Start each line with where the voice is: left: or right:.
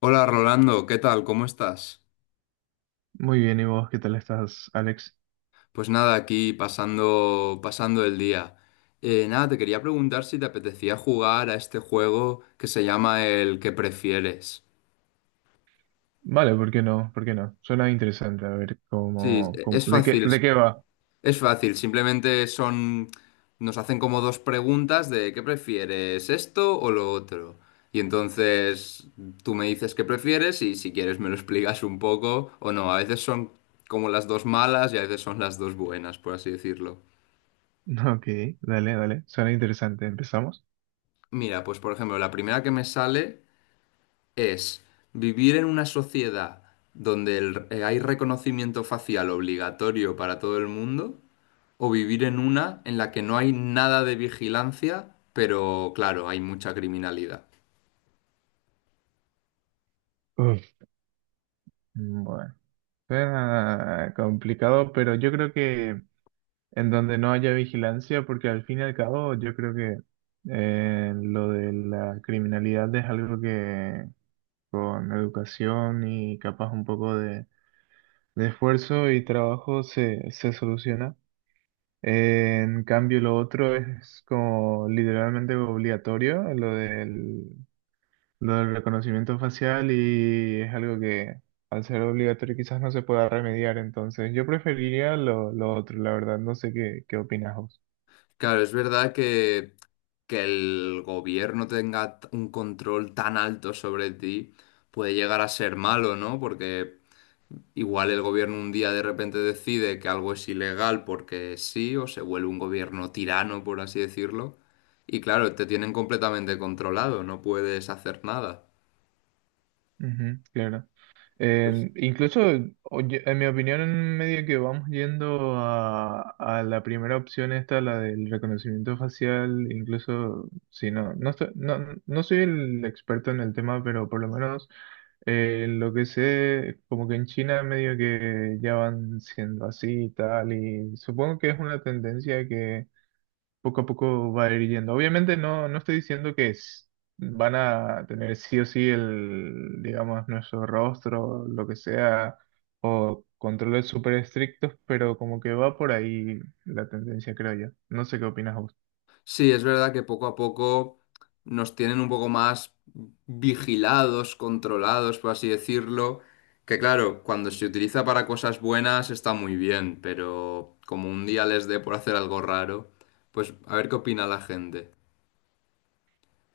left: Hola Rolando, ¿qué tal? ¿Cómo estás?
right: Muy bien, ¿y vos qué tal estás, Alex?
left: Pues nada, aquí pasando, pasando el día. Nada, te quería preguntar si te apetecía jugar a este juego que se llama el que prefieres.
right: Vale, ¿por qué no? ¿Por qué no? Suena interesante, a ver
left: Sí, es
right: de qué,
left: fácil,
right: de qué va.
left: es fácil, simplemente son, nos hacen como dos preguntas de ¿qué prefieres, esto o lo otro? Y entonces tú me dices qué prefieres y si quieres me lo explicas un poco o no. A veces son como las dos malas y a veces son las dos buenas, por así decirlo.
right: Ok, dale, dale, suena interesante. ¿Empezamos?
left: Mira, pues por ejemplo, la primera que me sale es vivir en una sociedad donde hay reconocimiento facial obligatorio para todo el mundo o vivir en una en la que no hay nada de vigilancia, pero claro, hay mucha criminalidad.
right: Uf. Bueno, suena complicado, pero yo creo que en donde no haya vigilancia, porque al fin y al cabo yo creo que lo de la criminalidad es algo que con educación y capaz un poco de esfuerzo y trabajo se soluciona. En cambio, lo otro es como literalmente obligatorio, lo del reconocimiento facial y es algo que al ser obligatorio quizás no se pueda remediar. Entonces, yo preferiría lo otro, la verdad. No sé qué opinas vos.
left: Claro, es verdad que el gobierno tenga un control tan alto sobre ti puede llegar a ser malo, ¿no? Porque igual el gobierno un día de repente decide que algo es ilegal porque sí, o se vuelve un gobierno tirano, por así decirlo. Y claro, te tienen completamente controlado, no puedes hacer nada.
right: Ujú, claro.
left: Pues
right: Eh, incluso, oye, en mi opinión, en medio que vamos yendo a la primera opción esta, la del reconocimiento facial, incluso si no, no soy el experto en el tema, pero por lo menos lo que sé, como que en China medio que ya van siendo así y tal, y supongo que es una tendencia poco a poco va a ir yendo. Obviamente no estoy diciendo que van a tener sí o sí el, digamos, nuestro rostro, lo que sea, controles súper estrictos, pero como que va por ahí la tendencia, creo yo. No sé qué opinas vos.
left: sí, es verdad que poco a poco nos tienen un poco más vigilados, controlados, por así decirlo. Que claro, cuando se utiliza para cosas buenas está muy bien, pero como un día les dé por hacer algo raro, pues a ver qué opina la gente.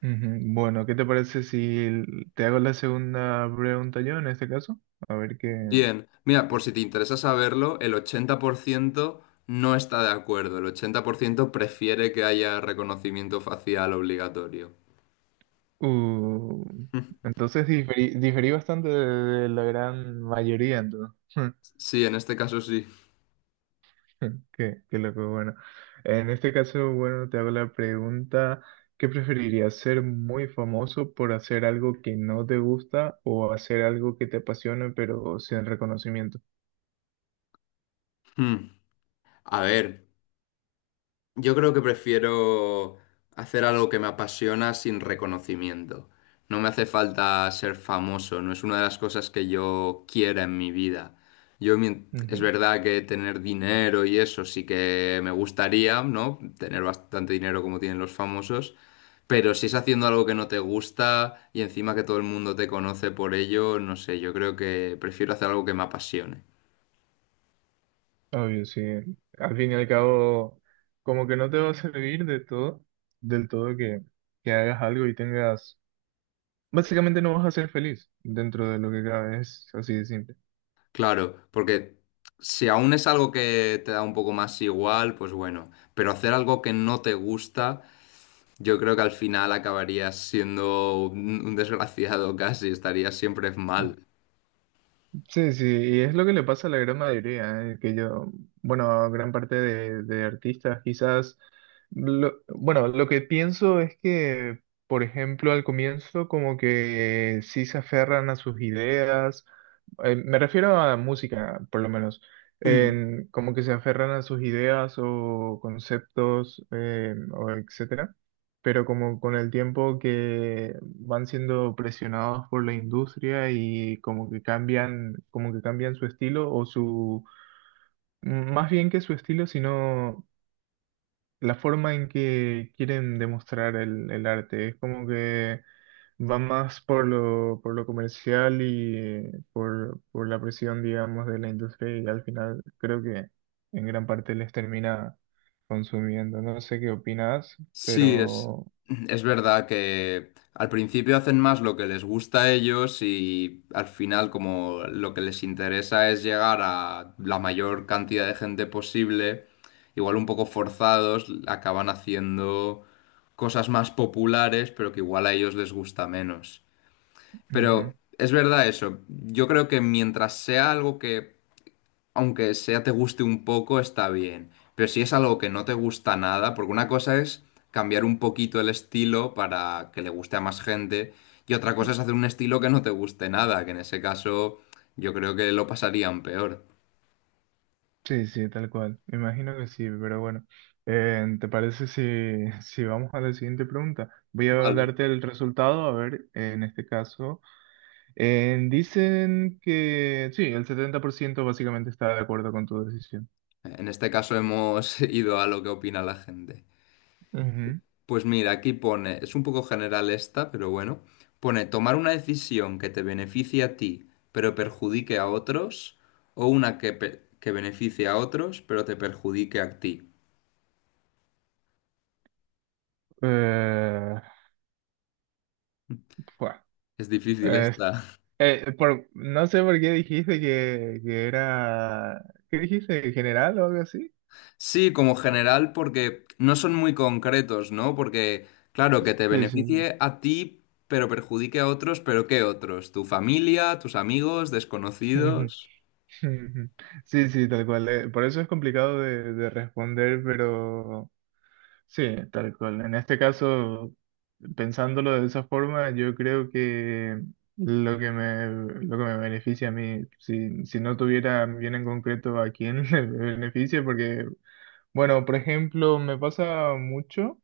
right: Ujú. Bueno, ¿qué te parece si l- te hago la segunda pregunta yo en este caso? A ver qué...
left: Bien, mira, por si te interesa saberlo, el 80% no está de acuerdo, el 80% prefiere que haya reconocimiento facial obligatorio.
right: Uh, entonces diferí bastante de la gran mayoría, entonces.
left: Sí, en este caso sí.
right: Qué, qué loco, bueno. En este caso, bueno, te hago la pregunta, ¿qué preferirías, ser muy famoso por hacer algo que no te gusta o hacer algo que te apasione pero sin reconocimiento?
left: Hmm. A ver. Yo creo que prefiero hacer algo que me apasiona sin reconocimiento. No me hace falta ser famoso, no es una de las cosas que yo quiera en mi vida. Es
right: Ujú.
left: verdad que tener dinero y eso sí que me gustaría, ¿no? Tener bastante dinero como tienen los famosos, pero si es haciendo algo que no te gusta y encima que todo el mundo te conoce por ello, no sé, yo creo que prefiero hacer algo que me apasione.
right: Obvio, sí. Al fin y al cabo, como que no te va a servir de todo, del todo que hagas algo y tengas... Básicamente no vas a ser feliz dentro de lo que cabe, es así de simple.
left: Claro, porque si aún es algo que te da un poco más igual, pues bueno, pero hacer algo que no te gusta, yo creo que al final acabarías siendo un desgraciado casi, estarías siempre mal.
right: Sí, sí, y es lo que le pasa a la gran mayoría, bueno, a gran parte de artistas, quizás, bueno, lo que pienso es que, por ejemplo, al comienzo como que sí se aferran a sus ideas, me refiero a música, por lo menos,
left: Mm.
right: como que se aferran a sus ideas o conceptos, o etcétera, pero como con el tiempo que van siendo presionados por la industria y como que cambian su estilo o m- más bien que su estilo, sino la forma en que quieren demostrar el arte. Es como que va más por por lo comercial y por la presión, digamos, de la industria y al final creo que en gran parte les termina consumiendo. No sé qué opinas,
left: Sí, es,
right: pero...
left: es verdad que al principio hacen más lo que les gusta a ellos y al final como lo que les interesa es llegar a la mayor cantidad de gente posible, igual un poco forzados, acaban haciendo cosas más populares, pero que igual a ellos les gusta menos.
right: Ujú.
left: Pero es verdad eso, yo creo que mientras sea algo que aunque sea te guste un poco, está bien. Pero si es algo que no te gusta nada, porque una cosa es cambiar un poquito el estilo para que le guste a más gente, y otra cosa es hacer un estilo que no te guste nada, que en ese caso yo creo que lo pasarían peor.
right: Sí, sí, tal cual. Me imagino que sí, pero bueno. ¿Te parece si, si vamos a la siguiente pregunta? Voy a
left: Vale.
right: darte el resultado, a ver, en este caso. Dicen que sí, el 70% básicamente está de acuerdo con tu decisión.
left: En este caso hemos ido a lo que opina la gente.
right: Ujú.
left: Pues mira, aquí pone, es un poco general esta, pero bueno, pone tomar una decisión que te beneficie a ti, pero perjudique a otros, o una que, que beneficie a otros, pero te perjudique a ti.
right: Eh, fua.
left: Es difícil
right: Es-
left: esta.
right: no sé por qué dijiste que era... ¿Qué dijiste? ¿General o algo así?
left: Sí, como general, porque no son muy concretos, ¿no? Porque, claro, que te
right: Sí, sí, sí.
left: beneficie a ti, pero perjudique a otros, pero ¿qué otros? ¿Tu familia, tus amigos,
right: Ujú.
left: desconocidos?
right: Ujú. Sí, sí, tal cual. Eh, por eso es complicado de responder, pero sí, tal cual. En este caso, pensándolo de esa forma, yo creo que lo que me, lo que me beneficia a mí, si no tuviera bien en concreto a quién le beneficia, porque, bueno, por ejemplo, me pasa mucho,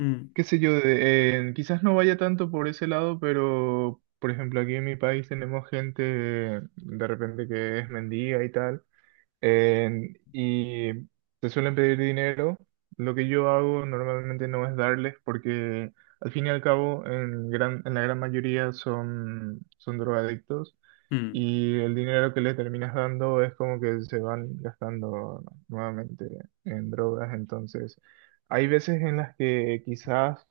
left: Mm,
right: qué sé yo, quizás no vaya tanto por ese lado, pero, por ejemplo, aquí en mi país tenemos gente de repente que es mendiga y tal. Y te suelen pedir dinero. Lo que yo hago normalmente no es darles porque al fin y al cabo en la gran mayoría son drogadictos
left: mm.
right: y el dinero que les terminas dando es como que se van gastando nuevamente en drogas. Entonces, hay veces en las que quizás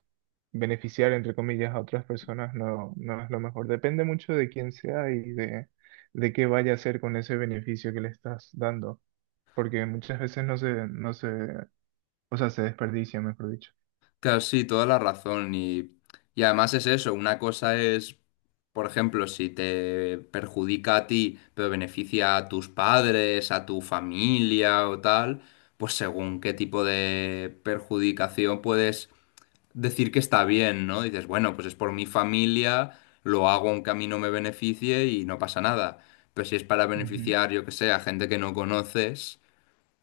right: beneficiar, entre comillas, a otras personas no es lo mejor. Depende mucho de quién sea y de qué vaya a hacer con ese beneficio que le estás dando porque muchas veces no se, no se, o sea, se desperdicia, mejor dicho.
left: Claro, sí, toda la razón. Y además es eso, una cosa es, por ejemplo, si te perjudica a ti, pero beneficia a tus padres, a tu familia o tal, pues según qué tipo de perjudicación puedes decir que está bien, ¿no? Dices, bueno, pues es por mi familia, lo hago aunque a mí no me beneficie y no pasa nada. Pero si es para
right: Ujú.
left: beneficiar, yo que sé, a gente que no conoces.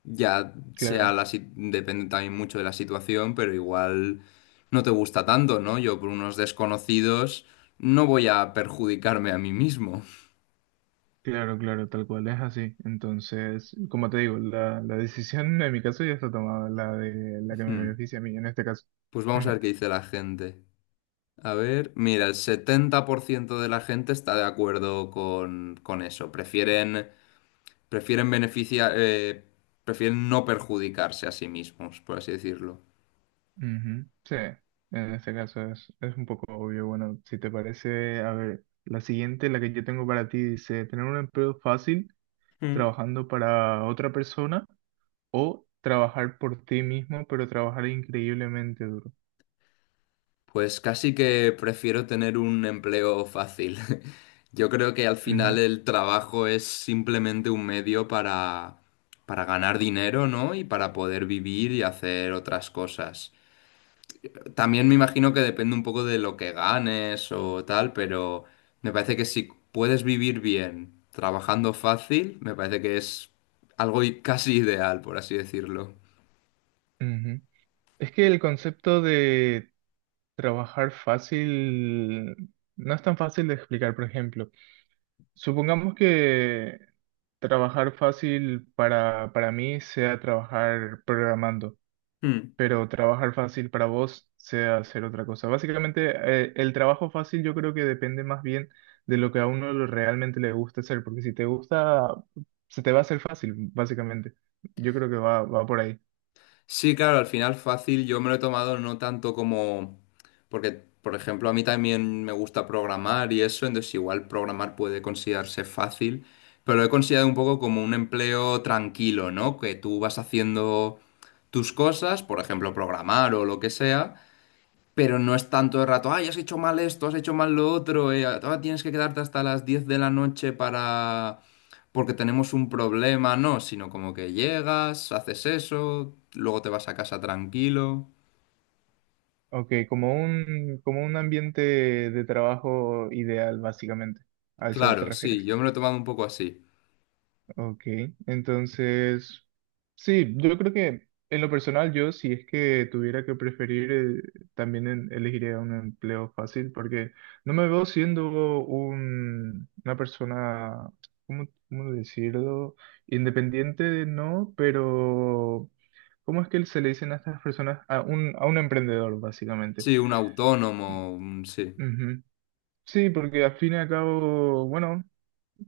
left: Ya sea
right: Claro,
left: la, si- depende también mucho de la situación, pero igual no te gusta tanto, ¿no? Yo por unos desconocidos no voy a perjudicarme a mí mismo.
right: claro, tal cual es así. Entonces, como te digo, la decisión en mi caso ya está tomada, la de la que me
left: Hmm.
right: beneficia a mí en este caso.
left: Pues vamos a
right: Ujú,
left: ver qué dice la gente. A ver, mira, el 70% de la gente está de acuerdo con eso. Prefieren, prefieren beneficiar, prefieren no perjudicarse a sí mismos, por así decirlo.
right: ujú. Sí, en este caso es un poco obvio. Bueno, si te parece, a ver, la siguiente, la que yo tengo para ti, dice, tener un empleo fácil trabajando para otra persona o trabajar por ti mismo, pero trabajar increíblemente duro.
left: Pues casi que prefiero tener un empleo fácil. Yo creo que al final
right: Ujú,
left: el trabajo es simplemente un medio para ganar dinero, ¿no? Y para poder vivir y hacer otras cosas. También me imagino que depende un poco de lo que ganes o tal, pero me parece que si puedes vivir bien trabajando fácil, me parece que es casi ideal, por así decirlo.
right: ujú. Es que el concepto de trabajar fácil no es tan fácil de explicar, por ejemplo. Supongamos que trabajar fácil para mí sea trabajar programando,
left: Hmm.
right: pero trabajar fácil para vos sea hacer otra cosa. Básicamente, el trabajo fácil yo creo que depende más bien de lo que a uno realmente le gusta hacer, porque si te gusta, se te va a hacer fácil, básicamente. Yo creo que va por ahí.
left: Sí, claro, al final fácil yo me lo he tomado no tanto como... Porque, por ejemplo, a mí también me gusta programar y eso, entonces igual programar puede considerarse fácil, pero lo he considerado un poco como un empleo tranquilo, ¿no? Que tú vas haciendo tus cosas, por ejemplo, programar o lo que sea pero no es tanto de rato, ay, has hecho mal esto, has hecho mal lo otro, tienes que quedarte hasta las 10 de la noche para... porque tenemos un problema, no, sino como que llegas, haces eso, luego te vas a casa tranquilo.
right: Ok, como un ambiente de trabajo ideal, básicamente. ¿A eso te
left: Claro, sí,
right: refieres?
left: yo me lo he tomado un poco así.
right: Ok, entonces, sí, yo creo que en lo personal yo, si es que tuviera que preferir, también elegiría un empleo fácil, porque no me veo siendo una persona, ¿cómo, cómo decirlo? Independiente, no, pero ¿cómo es que se le dicen a estas personas? A a un emprendedor, básicamente.
left: Sí, un autónomo, un- sí.
right: Ujú. Sí, porque al fin y al cabo, bueno,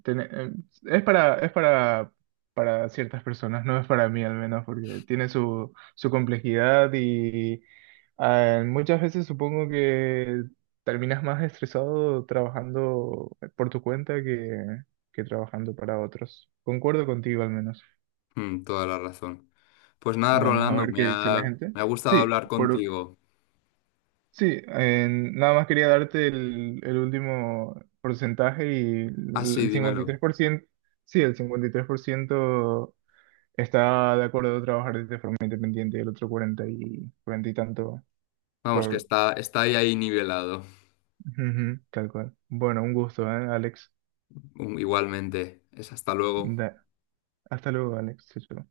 right: tene- eh, es para ciertas personas, no es para mí al menos, porque tiene su complejidad y ah, muchas veces supongo que terminas más estresado trabajando por tu cuenta que trabajando para otros. Concuerdo contigo al menos.
left: Mm, toda la razón. Pues nada,
right: Vamos a
left: Rolando,
right: ver
left: me
right: qué dice la
left: ha,
right: gente.
left: me ha gustado
right: Sí,
left: hablar
right: por,
left: contigo.
right: sí, nada más quería darte el último porcentaje y
left: Ah,
right: el
left: sí,
right: el cincuenta y
left: dímelo.
right: tres por ciento, sí, el 53% está de acuerdo de trabajar de forma independiente y el otro 40 y tanto
left: Vamos, que
right: por...
left: está, está ahí, ahí nivelado.
right: Ujú, tal cual. Bueno, un gusto, ¿eh, Alex?
left: Mm, igualmente. Es hasta luego.
right: Da- hasta luego, Alex. Chao, chao.